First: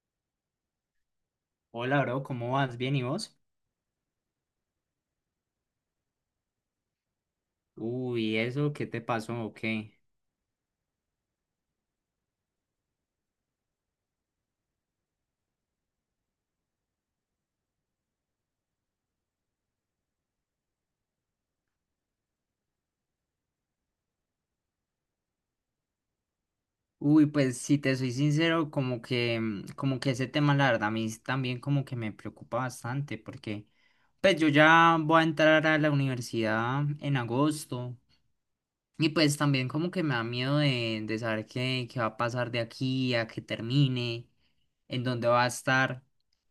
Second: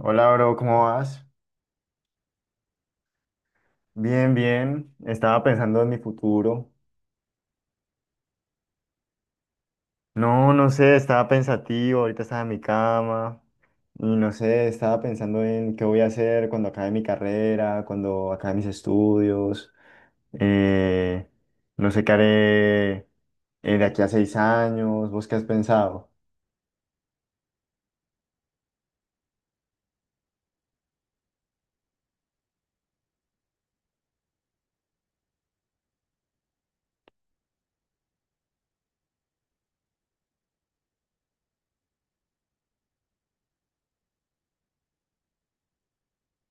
Hola, bro, ¿cómo vas? Hola, bro, ¿cómo vas? ¿Bien y vos? Bien, bien. Estaba pensando en mi futuro. Uy, ¿eso qué te pasó o qué? No, no sé, estaba pensativo, ahorita estaba en mi cama y no sé, estaba pensando en qué voy a hacer cuando acabe mi carrera, cuando acabe mis estudios. eh, no sé qué haré de aquí a 6 años. ¿Vos qué has pensado? Uy, pues si te soy sincero, como que, como que ese tema, la verdad, a mí también como que me preocupa bastante porque, pues yo ya voy a entrar a la universidad en agosto y pues también como que me da miedo de saber qué va a pasar de aquí a que termine, en donde va a estar,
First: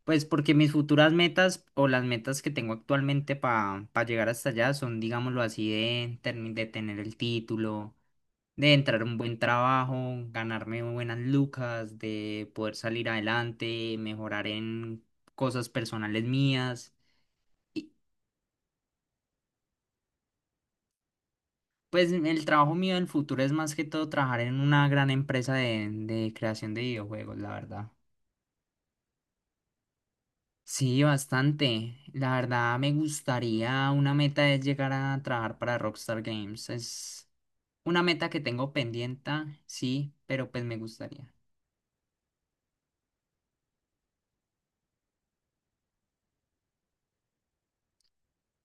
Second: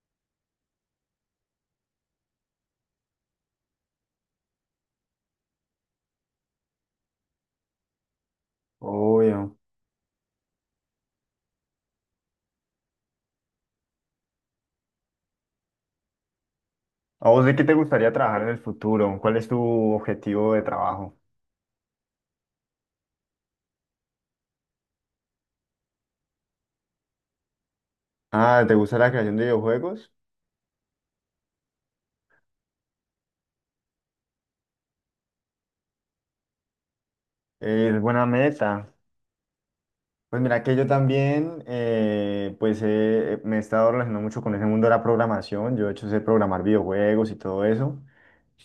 pues porque mis futuras metas o las metas que tengo actualmente para llegar hasta allá son, digámoslo así, de, de tener el título, de entrar a un buen Obvio. trabajo, ganarme buenas lucas, de poder salir adelante, mejorar en cosas personales mías. ¿A vos de qué te Y gustaría trabajar en el futuro? ¿Cuál es tu objetivo de trabajo? pues el trabajo mío del futuro es más que todo trabajar en una gran empresa de creación de videojuegos, la verdad. Ah, ¿te gusta la creación de videojuegos? Sí, bastante. La verdad me gustaría, una meta es llegar a trabajar para Rockstar Games. Es Es una buena meta que tengo meta. pendiente, sí, Pues pero mira pues que me yo gustaría. también, pues me he estado relacionando mucho con ese mundo de la programación. Yo de hecho sé programar videojuegos y todo eso.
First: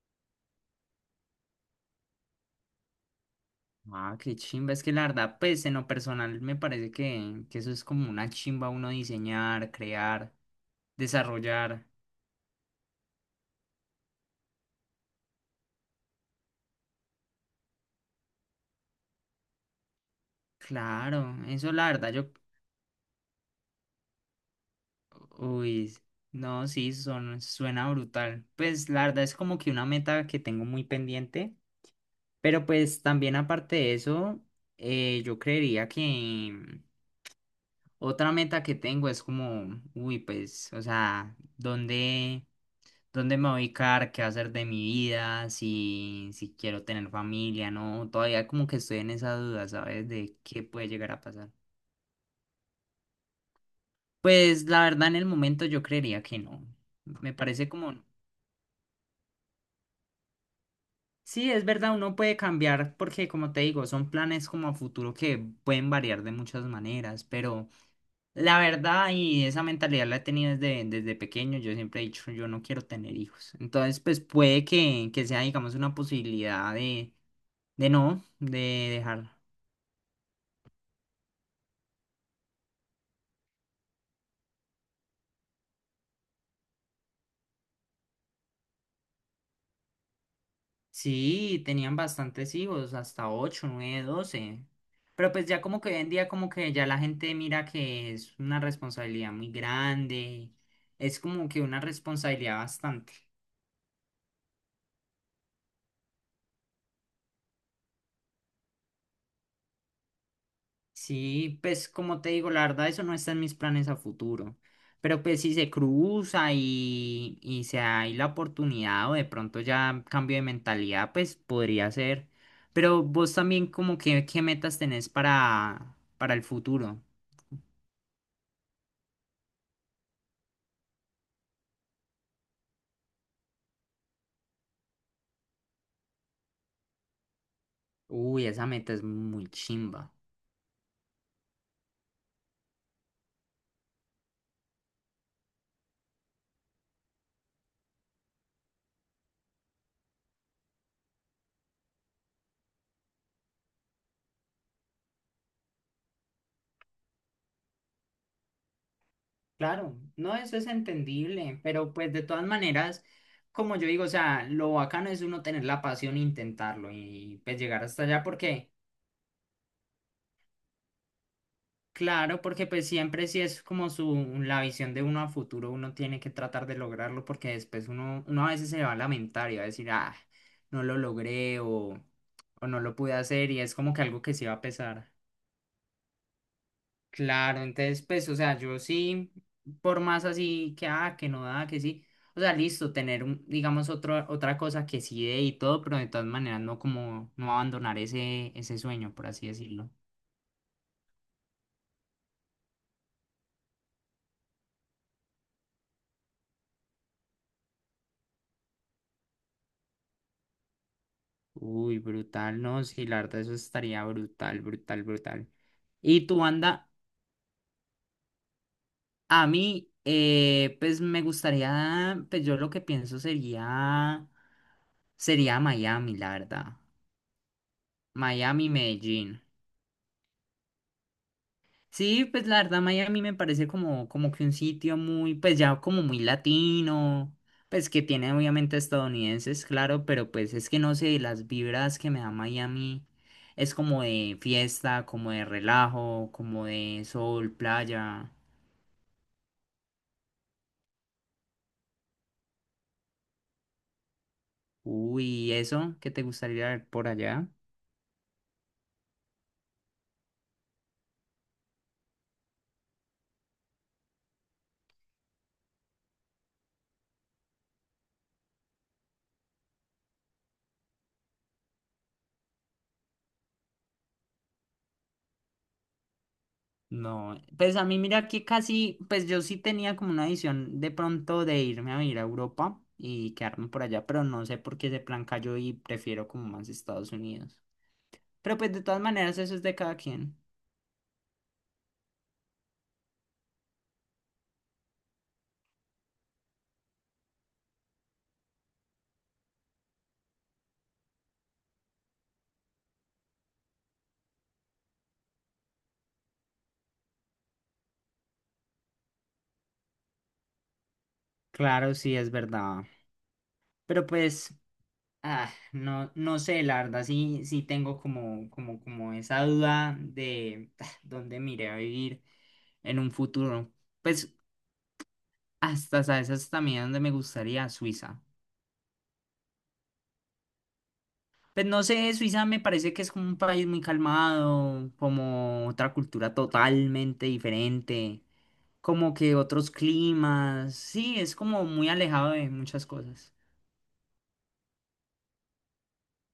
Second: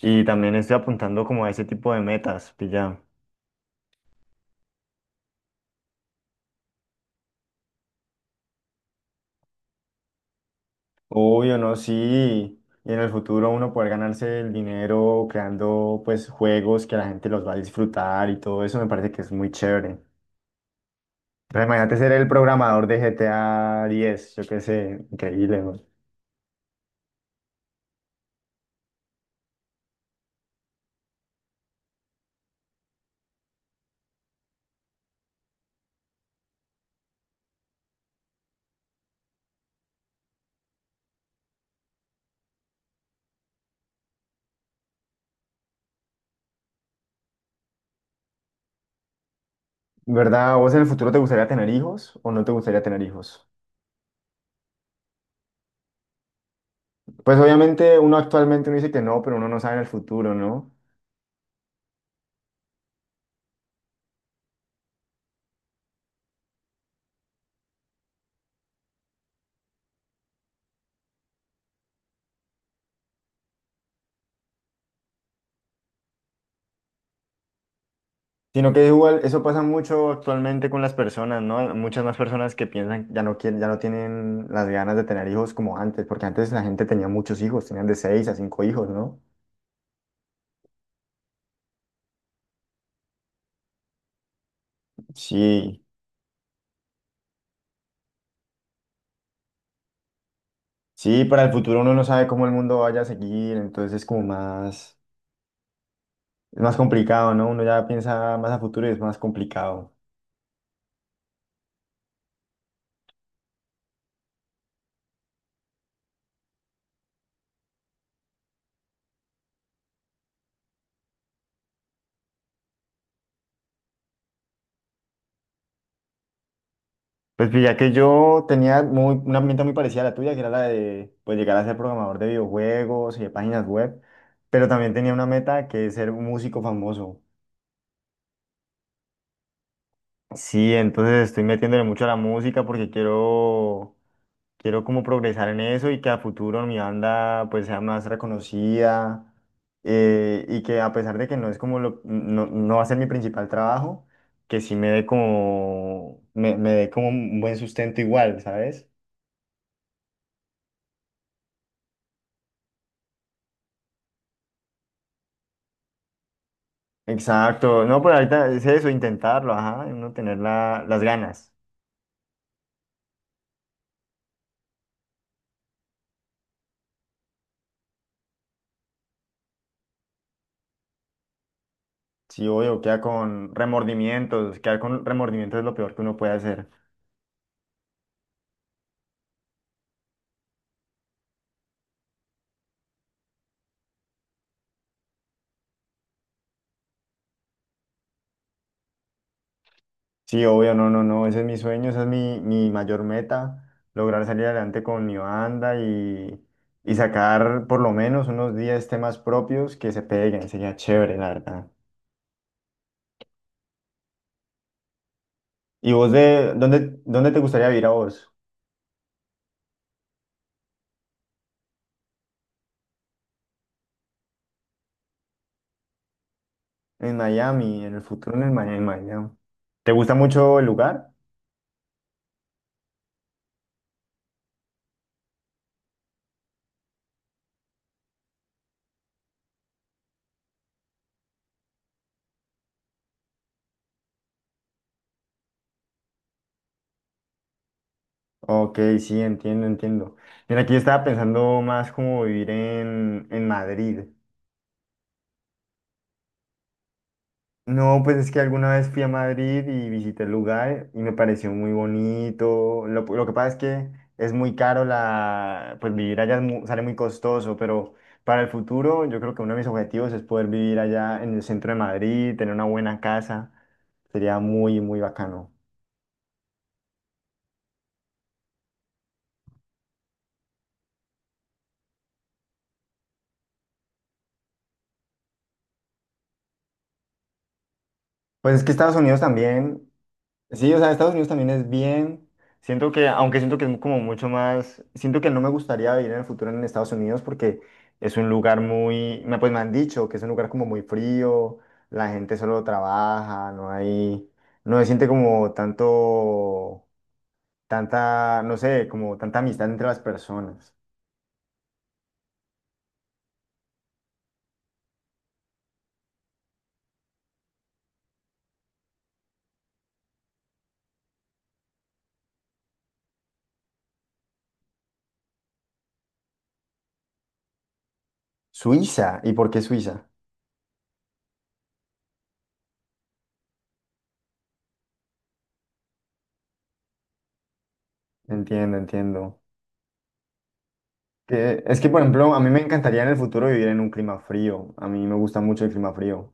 Y también estoy apuntando como a ese tipo de metas, pilla. Ah, qué chimba. Es que la verdad, pues en lo personal me parece que eso es como una chimba uno diseñar, crear, Obvio, no, desarrollar. sí. Y en el futuro uno poder ganarse el dinero creando pues juegos que la gente los va a disfrutar y todo eso me parece que es muy chévere. Claro, Pero eso la imagínate ser verdad el yo... programador de GTA diez. Yo qué sé, increíble, ¿no? Uy, no, sí, son, suena brutal. Pues la verdad es como que una meta que tengo muy pendiente. Pero pues también aparte de eso, yo creería que otra meta que tengo es como, uy, pues, o sea, ¿dónde me voy a ubicar? ¿Qué va a hacer de mi vida? Si quiero tener familia, ¿no? Todavía como que estoy en esa duda, ¿sabes? De ¿Verdad? qué ¿Vos en el puede futuro llegar te a gustaría pasar. tener hijos o no te gustaría tener hijos? Pues la verdad en el momento yo creería que no. Me Pues parece como... obviamente uno actualmente uno dice que no, pero uno no sabe en el futuro, ¿no? Sí, es verdad, uno puede cambiar porque, como te digo, son planes como a futuro que pueden variar de muchas maneras, pero... La verdad, y esa mentalidad la he tenido desde pequeño, yo siempre he dicho, yo no quiero tener hijos. Entonces, pues puede que sea, digamos, una posibilidad de no, Sino que de igual dejar. eso pasa mucho actualmente con las personas, ¿no? Muchas más personas que piensan ya no quieren, ya no tienen las ganas de tener hijos como antes, porque antes la gente tenía muchos hijos, tenían de 6 a 5 hijos, ¿no? Sí, tenían bastantes hijos, hasta 8 9 12. Pero pues ya como Sí, que hoy en día como que ya la gente mira que es una responsabilidad muy grande, es sí, para como el que futuro una uno no sabe cómo el responsabilidad mundo vaya a bastante. seguir, entonces es como más, es más complicado, ¿no? Uno ya piensa más a futuro y es más complicado. Sí, pues como te digo, la verdad eso no está en mis planes a futuro. Pero pues si se cruza y se hay la oportunidad o de pronto ya cambio de mentalidad, pues podría ser. Pero vos también como que qué metas tenés para el futuro. Pues, ya que yo tenía muy, una herramienta muy parecida a la tuya, que era la de pues, llegar a ser programador de videojuegos y de páginas web, pero también tenía una meta que es ser un músico famoso. Uy, esa meta es muy chimba. Sí, entonces estoy metiéndole mucho a la música porque quiero, quiero como progresar en eso y que a futuro mi banda pues sea más reconocida y que a pesar de que no es como lo, no, no va a ser mi principal trabajo, que sí me dé como, me dé como un buen sustento igual, ¿sabes? Claro, no, eso es entendible, pero pues de todas maneras, como yo digo, o sea, lo bacano es uno tener la pasión e intentarlo y pues Exacto, llegar no, hasta pero allá ahorita es porque... eso, intentarlo, ajá, uno tener las ganas. Claro, porque pues siempre si es como su, la visión de uno a futuro, uno tiene que tratar de lograrlo porque después uno a veces se va a lamentar y va a decir, ah, no lo logré Sí, o obvio, no lo queda pude hacer con y es como que algo que sí va remordimientos, a quedar con pesar. remordimientos es lo peor que uno puede hacer. Claro, entonces pues, o sea, yo sí, por más así que, ah, que no da, que sí, o sea, listo, tener, un, digamos, otro, otra cosa que sí dé y todo, pero de todas maneras no como, no abandonar ese sueño, por así decirlo. Sí, obvio, no, no, no, ese es mi sueño, esa es mi, mi mayor meta, lograr salir adelante con mi banda y sacar por lo menos unos 10 temas propios que se peguen, sería chévere, la verdad. Uy, brutal, no, sí, la verdad, eso estaría brutal, brutal, brutal. ¿Y vos Y tu de banda, dónde, dónde te gustaría vivir a vos? a mí, pues me gustaría, pues yo lo que pienso sería, sería Miami, la verdad. En Miami, en el futuro en el Miami, en Miami. Medellín. ¿Te gusta mucho el lugar? Sí, pues la verdad Miami me parece como, como que un sitio muy, pues ya como muy latino, pues que tiene obviamente estadounidenses, claro, pero pues es que no sé, las vibras que me da Miami es como de fiesta, como de relajo, como de sol, playa. Ok, sí, entiendo, entiendo. Mira, aquí yo estaba pensando más como vivir en Madrid. Uy, ¿y eso? ¿Qué te gustaría ver por allá? No, pues es que alguna vez fui a Madrid y visité el lugar y me pareció muy bonito. Lo que pasa es que es muy caro la, pues vivir allá es sale muy costoso, pero para el futuro yo creo que uno de mis objetivos es poder vivir allá en el centro de Madrid, tener una buena casa. Sería muy, muy bacano. No, pues a mí mira que casi, pues yo sí tenía como una visión de pronto de irme a vivir a Europa y quedarme por allá, pero no sé por qué ese plan cayó y prefiero como más Estados Unidos. Pues Pero es pues que de Estados todas Unidos maneras eso es de también. cada quien. Sí, o sea, Estados Unidos también es bien. Siento que, aunque siento que es como mucho más, siento que no me gustaría vivir en el futuro en Estados Unidos porque es un lugar muy, pues me han dicho que es un lugar como muy frío, la gente solo trabaja, no hay, no se siente como tanto, tanta, no sé, como tanta amistad entre las personas. Claro, sí, es verdad. Pero pues, ah, no, no sé, la verdad sí, sí tengo como, como, como esa duda de ah, dónde me iré a vivir en un futuro. Pues hasta, ¿sabes? Hasta también donde me gustaría Suiza. Suiza, ¿y por qué Suiza? Pues no sé, Suiza me parece que es como un país muy calmado, como otra cultura totalmente diferente, Entiendo, como que entiendo. otros climas, sí, es Que, como es que, muy por alejado ejemplo, a de mí me muchas encantaría en el cosas. futuro vivir en un clima frío. A mí me gusta mucho el clima frío.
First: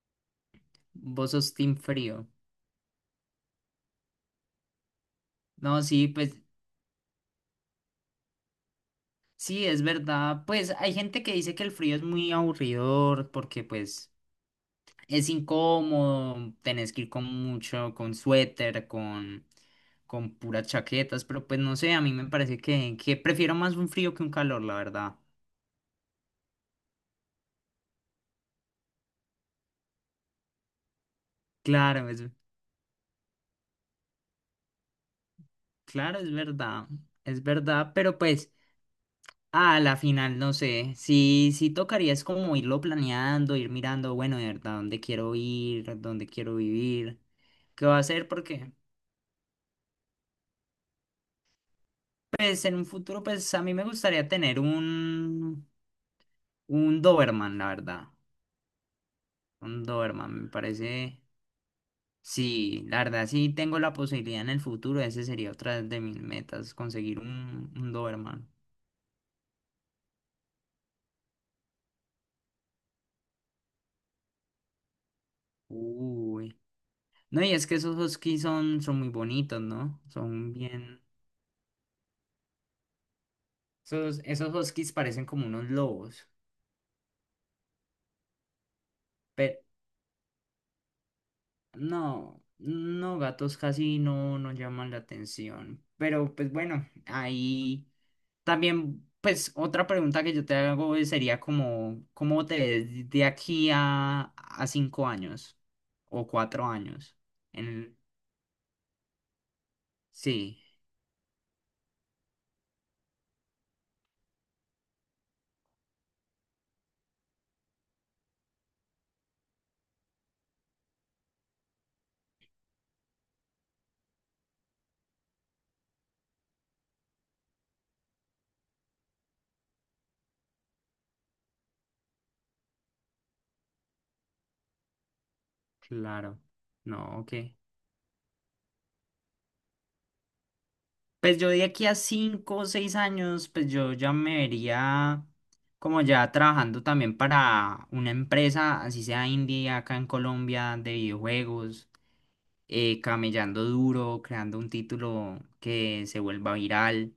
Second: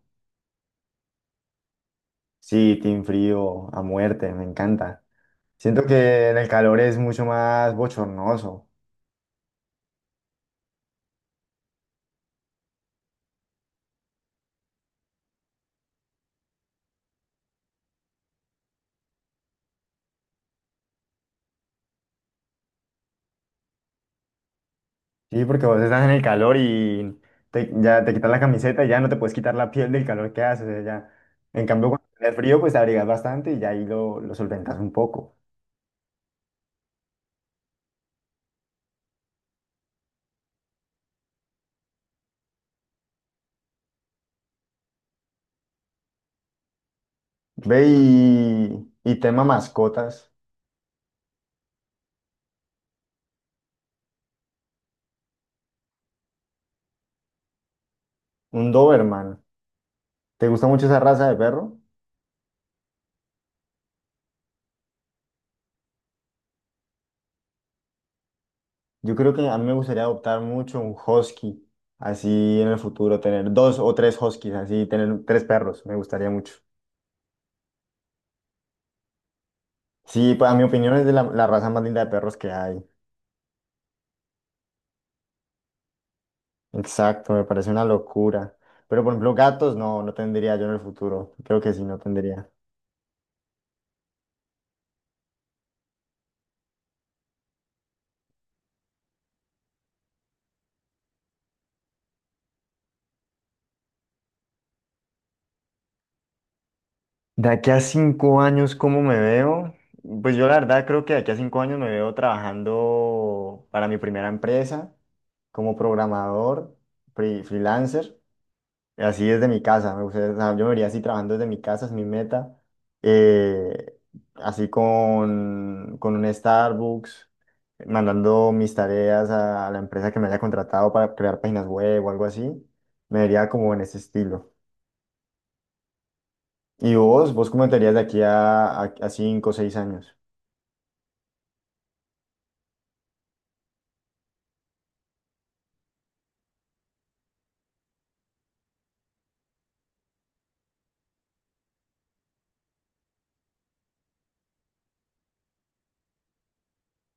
Vos sos team frío. Sí, team frío a muerte, me encanta. No, Siento sí, que pues en el calor es mucho más bochornoso. sí, es verdad. Pues hay gente que dice que el frío es muy aburridor porque pues es incómodo, tenés que ir con mucho, con suéter, con puras chaquetas, pero pues no sé, a mí me parece que prefiero más un frío que un calor, la verdad. Sí, porque vos estás en el calor y ya te quitas la camiseta y ya no te puedes quitar la piel del calor que hace. O sea, ya. En cambio, cuando Claro, es, tenés frío, pues te abrigas bastante y ya ahí lo solventas un poco. claro, es verdad, pero pues a la final no sé, sí, sí tocaría es como irlo planeando, ir mirando, bueno, de verdad, dónde quiero ir, dónde quiero vivir, qué Ve va a hacer, porque y tema mascotas. pues en un futuro pues a mí me gustaría tener un Doberman, la verdad, Un Doberman. un Doberman, ¿Te me gusta mucho esa parece, raza de perro? sí, la verdad, sí tengo la posibilidad en el futuro, ese sería otra de mis metas, conseguir un Doberman. Yo creo que a mí me gustaría adoptar mucho un husky, así en el futuro, tener dos o tres huskies, así tener tres perros, me gustaría mucho. Uy. No, y es que esos huskies son muy bonitos, ¿no? Sí, pues Son a mi opinión bien. es de la, la raza más linda de perros que hay. Esos, esos huskies parecen como unos lobos. Exacto, me parece una locura. Pero por ejemplo, Pero gatos no, no tendría yo en el futuro. Creo que sí, no no, tendría. no, gatos casi no, no llaman la atención. Pero pues bueno, ahí también, pues otra pregunta que yo te hago es- sería como, ¿cómo te ves de aquí a 5 años o 4 años? De aquí a En, 5 años, ¿cómo me veo? Pues yo la sí, verdad creo que de aquí a 5 años me veo trabajando para mi primera empresa como programador, freelancer. Así desde mi casa, me gustaría, o sea, yo me vería así trabajando desde mi casa, es mi meta. eh, Así con un Starbucks, mandando mis tareas a, la empresa que me haya contratado para crear páginas web o algo así. Me vería como en ese estilo. claro. ¿Y No, ok. vos? ¿Vos cómo te verías de aquí a 5 o 6 años? Pues yo de aquí a 5 o 6 años, pues yo ya me vería como ya trabajando también para una empresa, así sea indie acá en Colombia, de videojuegos, camellando duro, creando un título que se vuelva viral.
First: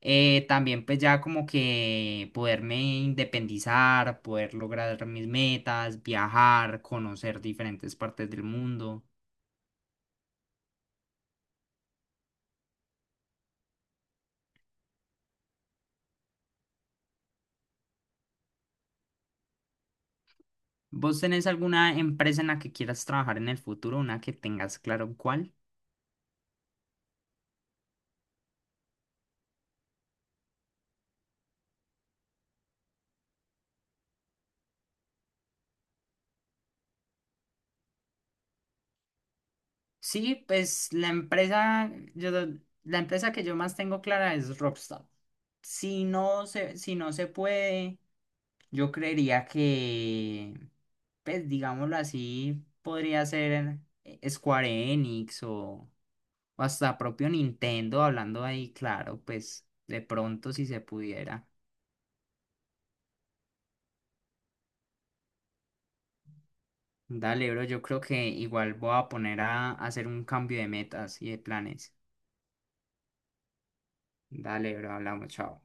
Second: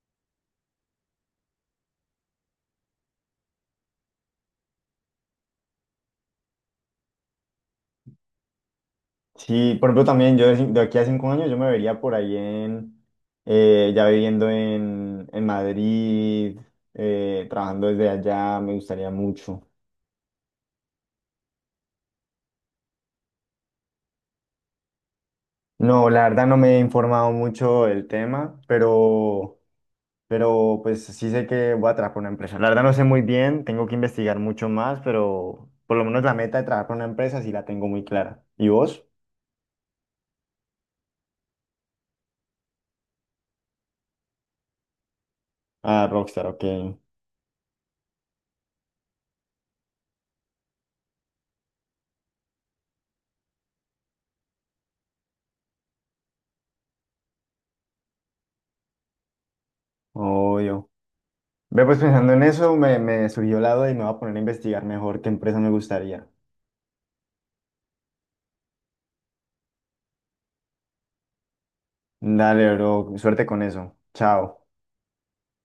También pues ya como que poderme independizar, poder lograr mis metas, viajar, conocer diferentes partes del mundo. Sí, por ejemplo, también yo de, de aquí a cinco años yo me vería por ahí en, ya viviendo en Madrid, trabajando desde allá, me gustaría mucho. ¿Vos tenés alguna empresa en la que quieras trabajar en el futuro, una que tengas claro cuál? No, la verdad no me he informado mucho del tema, pero pues sí sé que voy a trabajar para una empresa. La verdad no sé muy bien, tengo que investigar mucho más, pero por lo menos la meta de trabajar para una empresa sí la tengo muy clara. ¿Y vos? Sí, pues la empresa, yo, la empresa que yo más tengo clara es Rockstar. Ah, Rockstar, ok. Si no se puede, yo creería que, pues digámoslo así, podría ser Square Enix o hasta propio Nintendo, hablando ahí, claro, pues de pronto si se Obvio. pudiera. Ve, pues pensando en eso, me surgió la duda y me voy a poner a investigar mejor qué empresa me gustaría. Dale, bro, yo creo que igual voy a poner a hacer un cambio de metas y de planes. Dale, bro, suerte con eso. Chao. Dale, bro, hablamos, chao.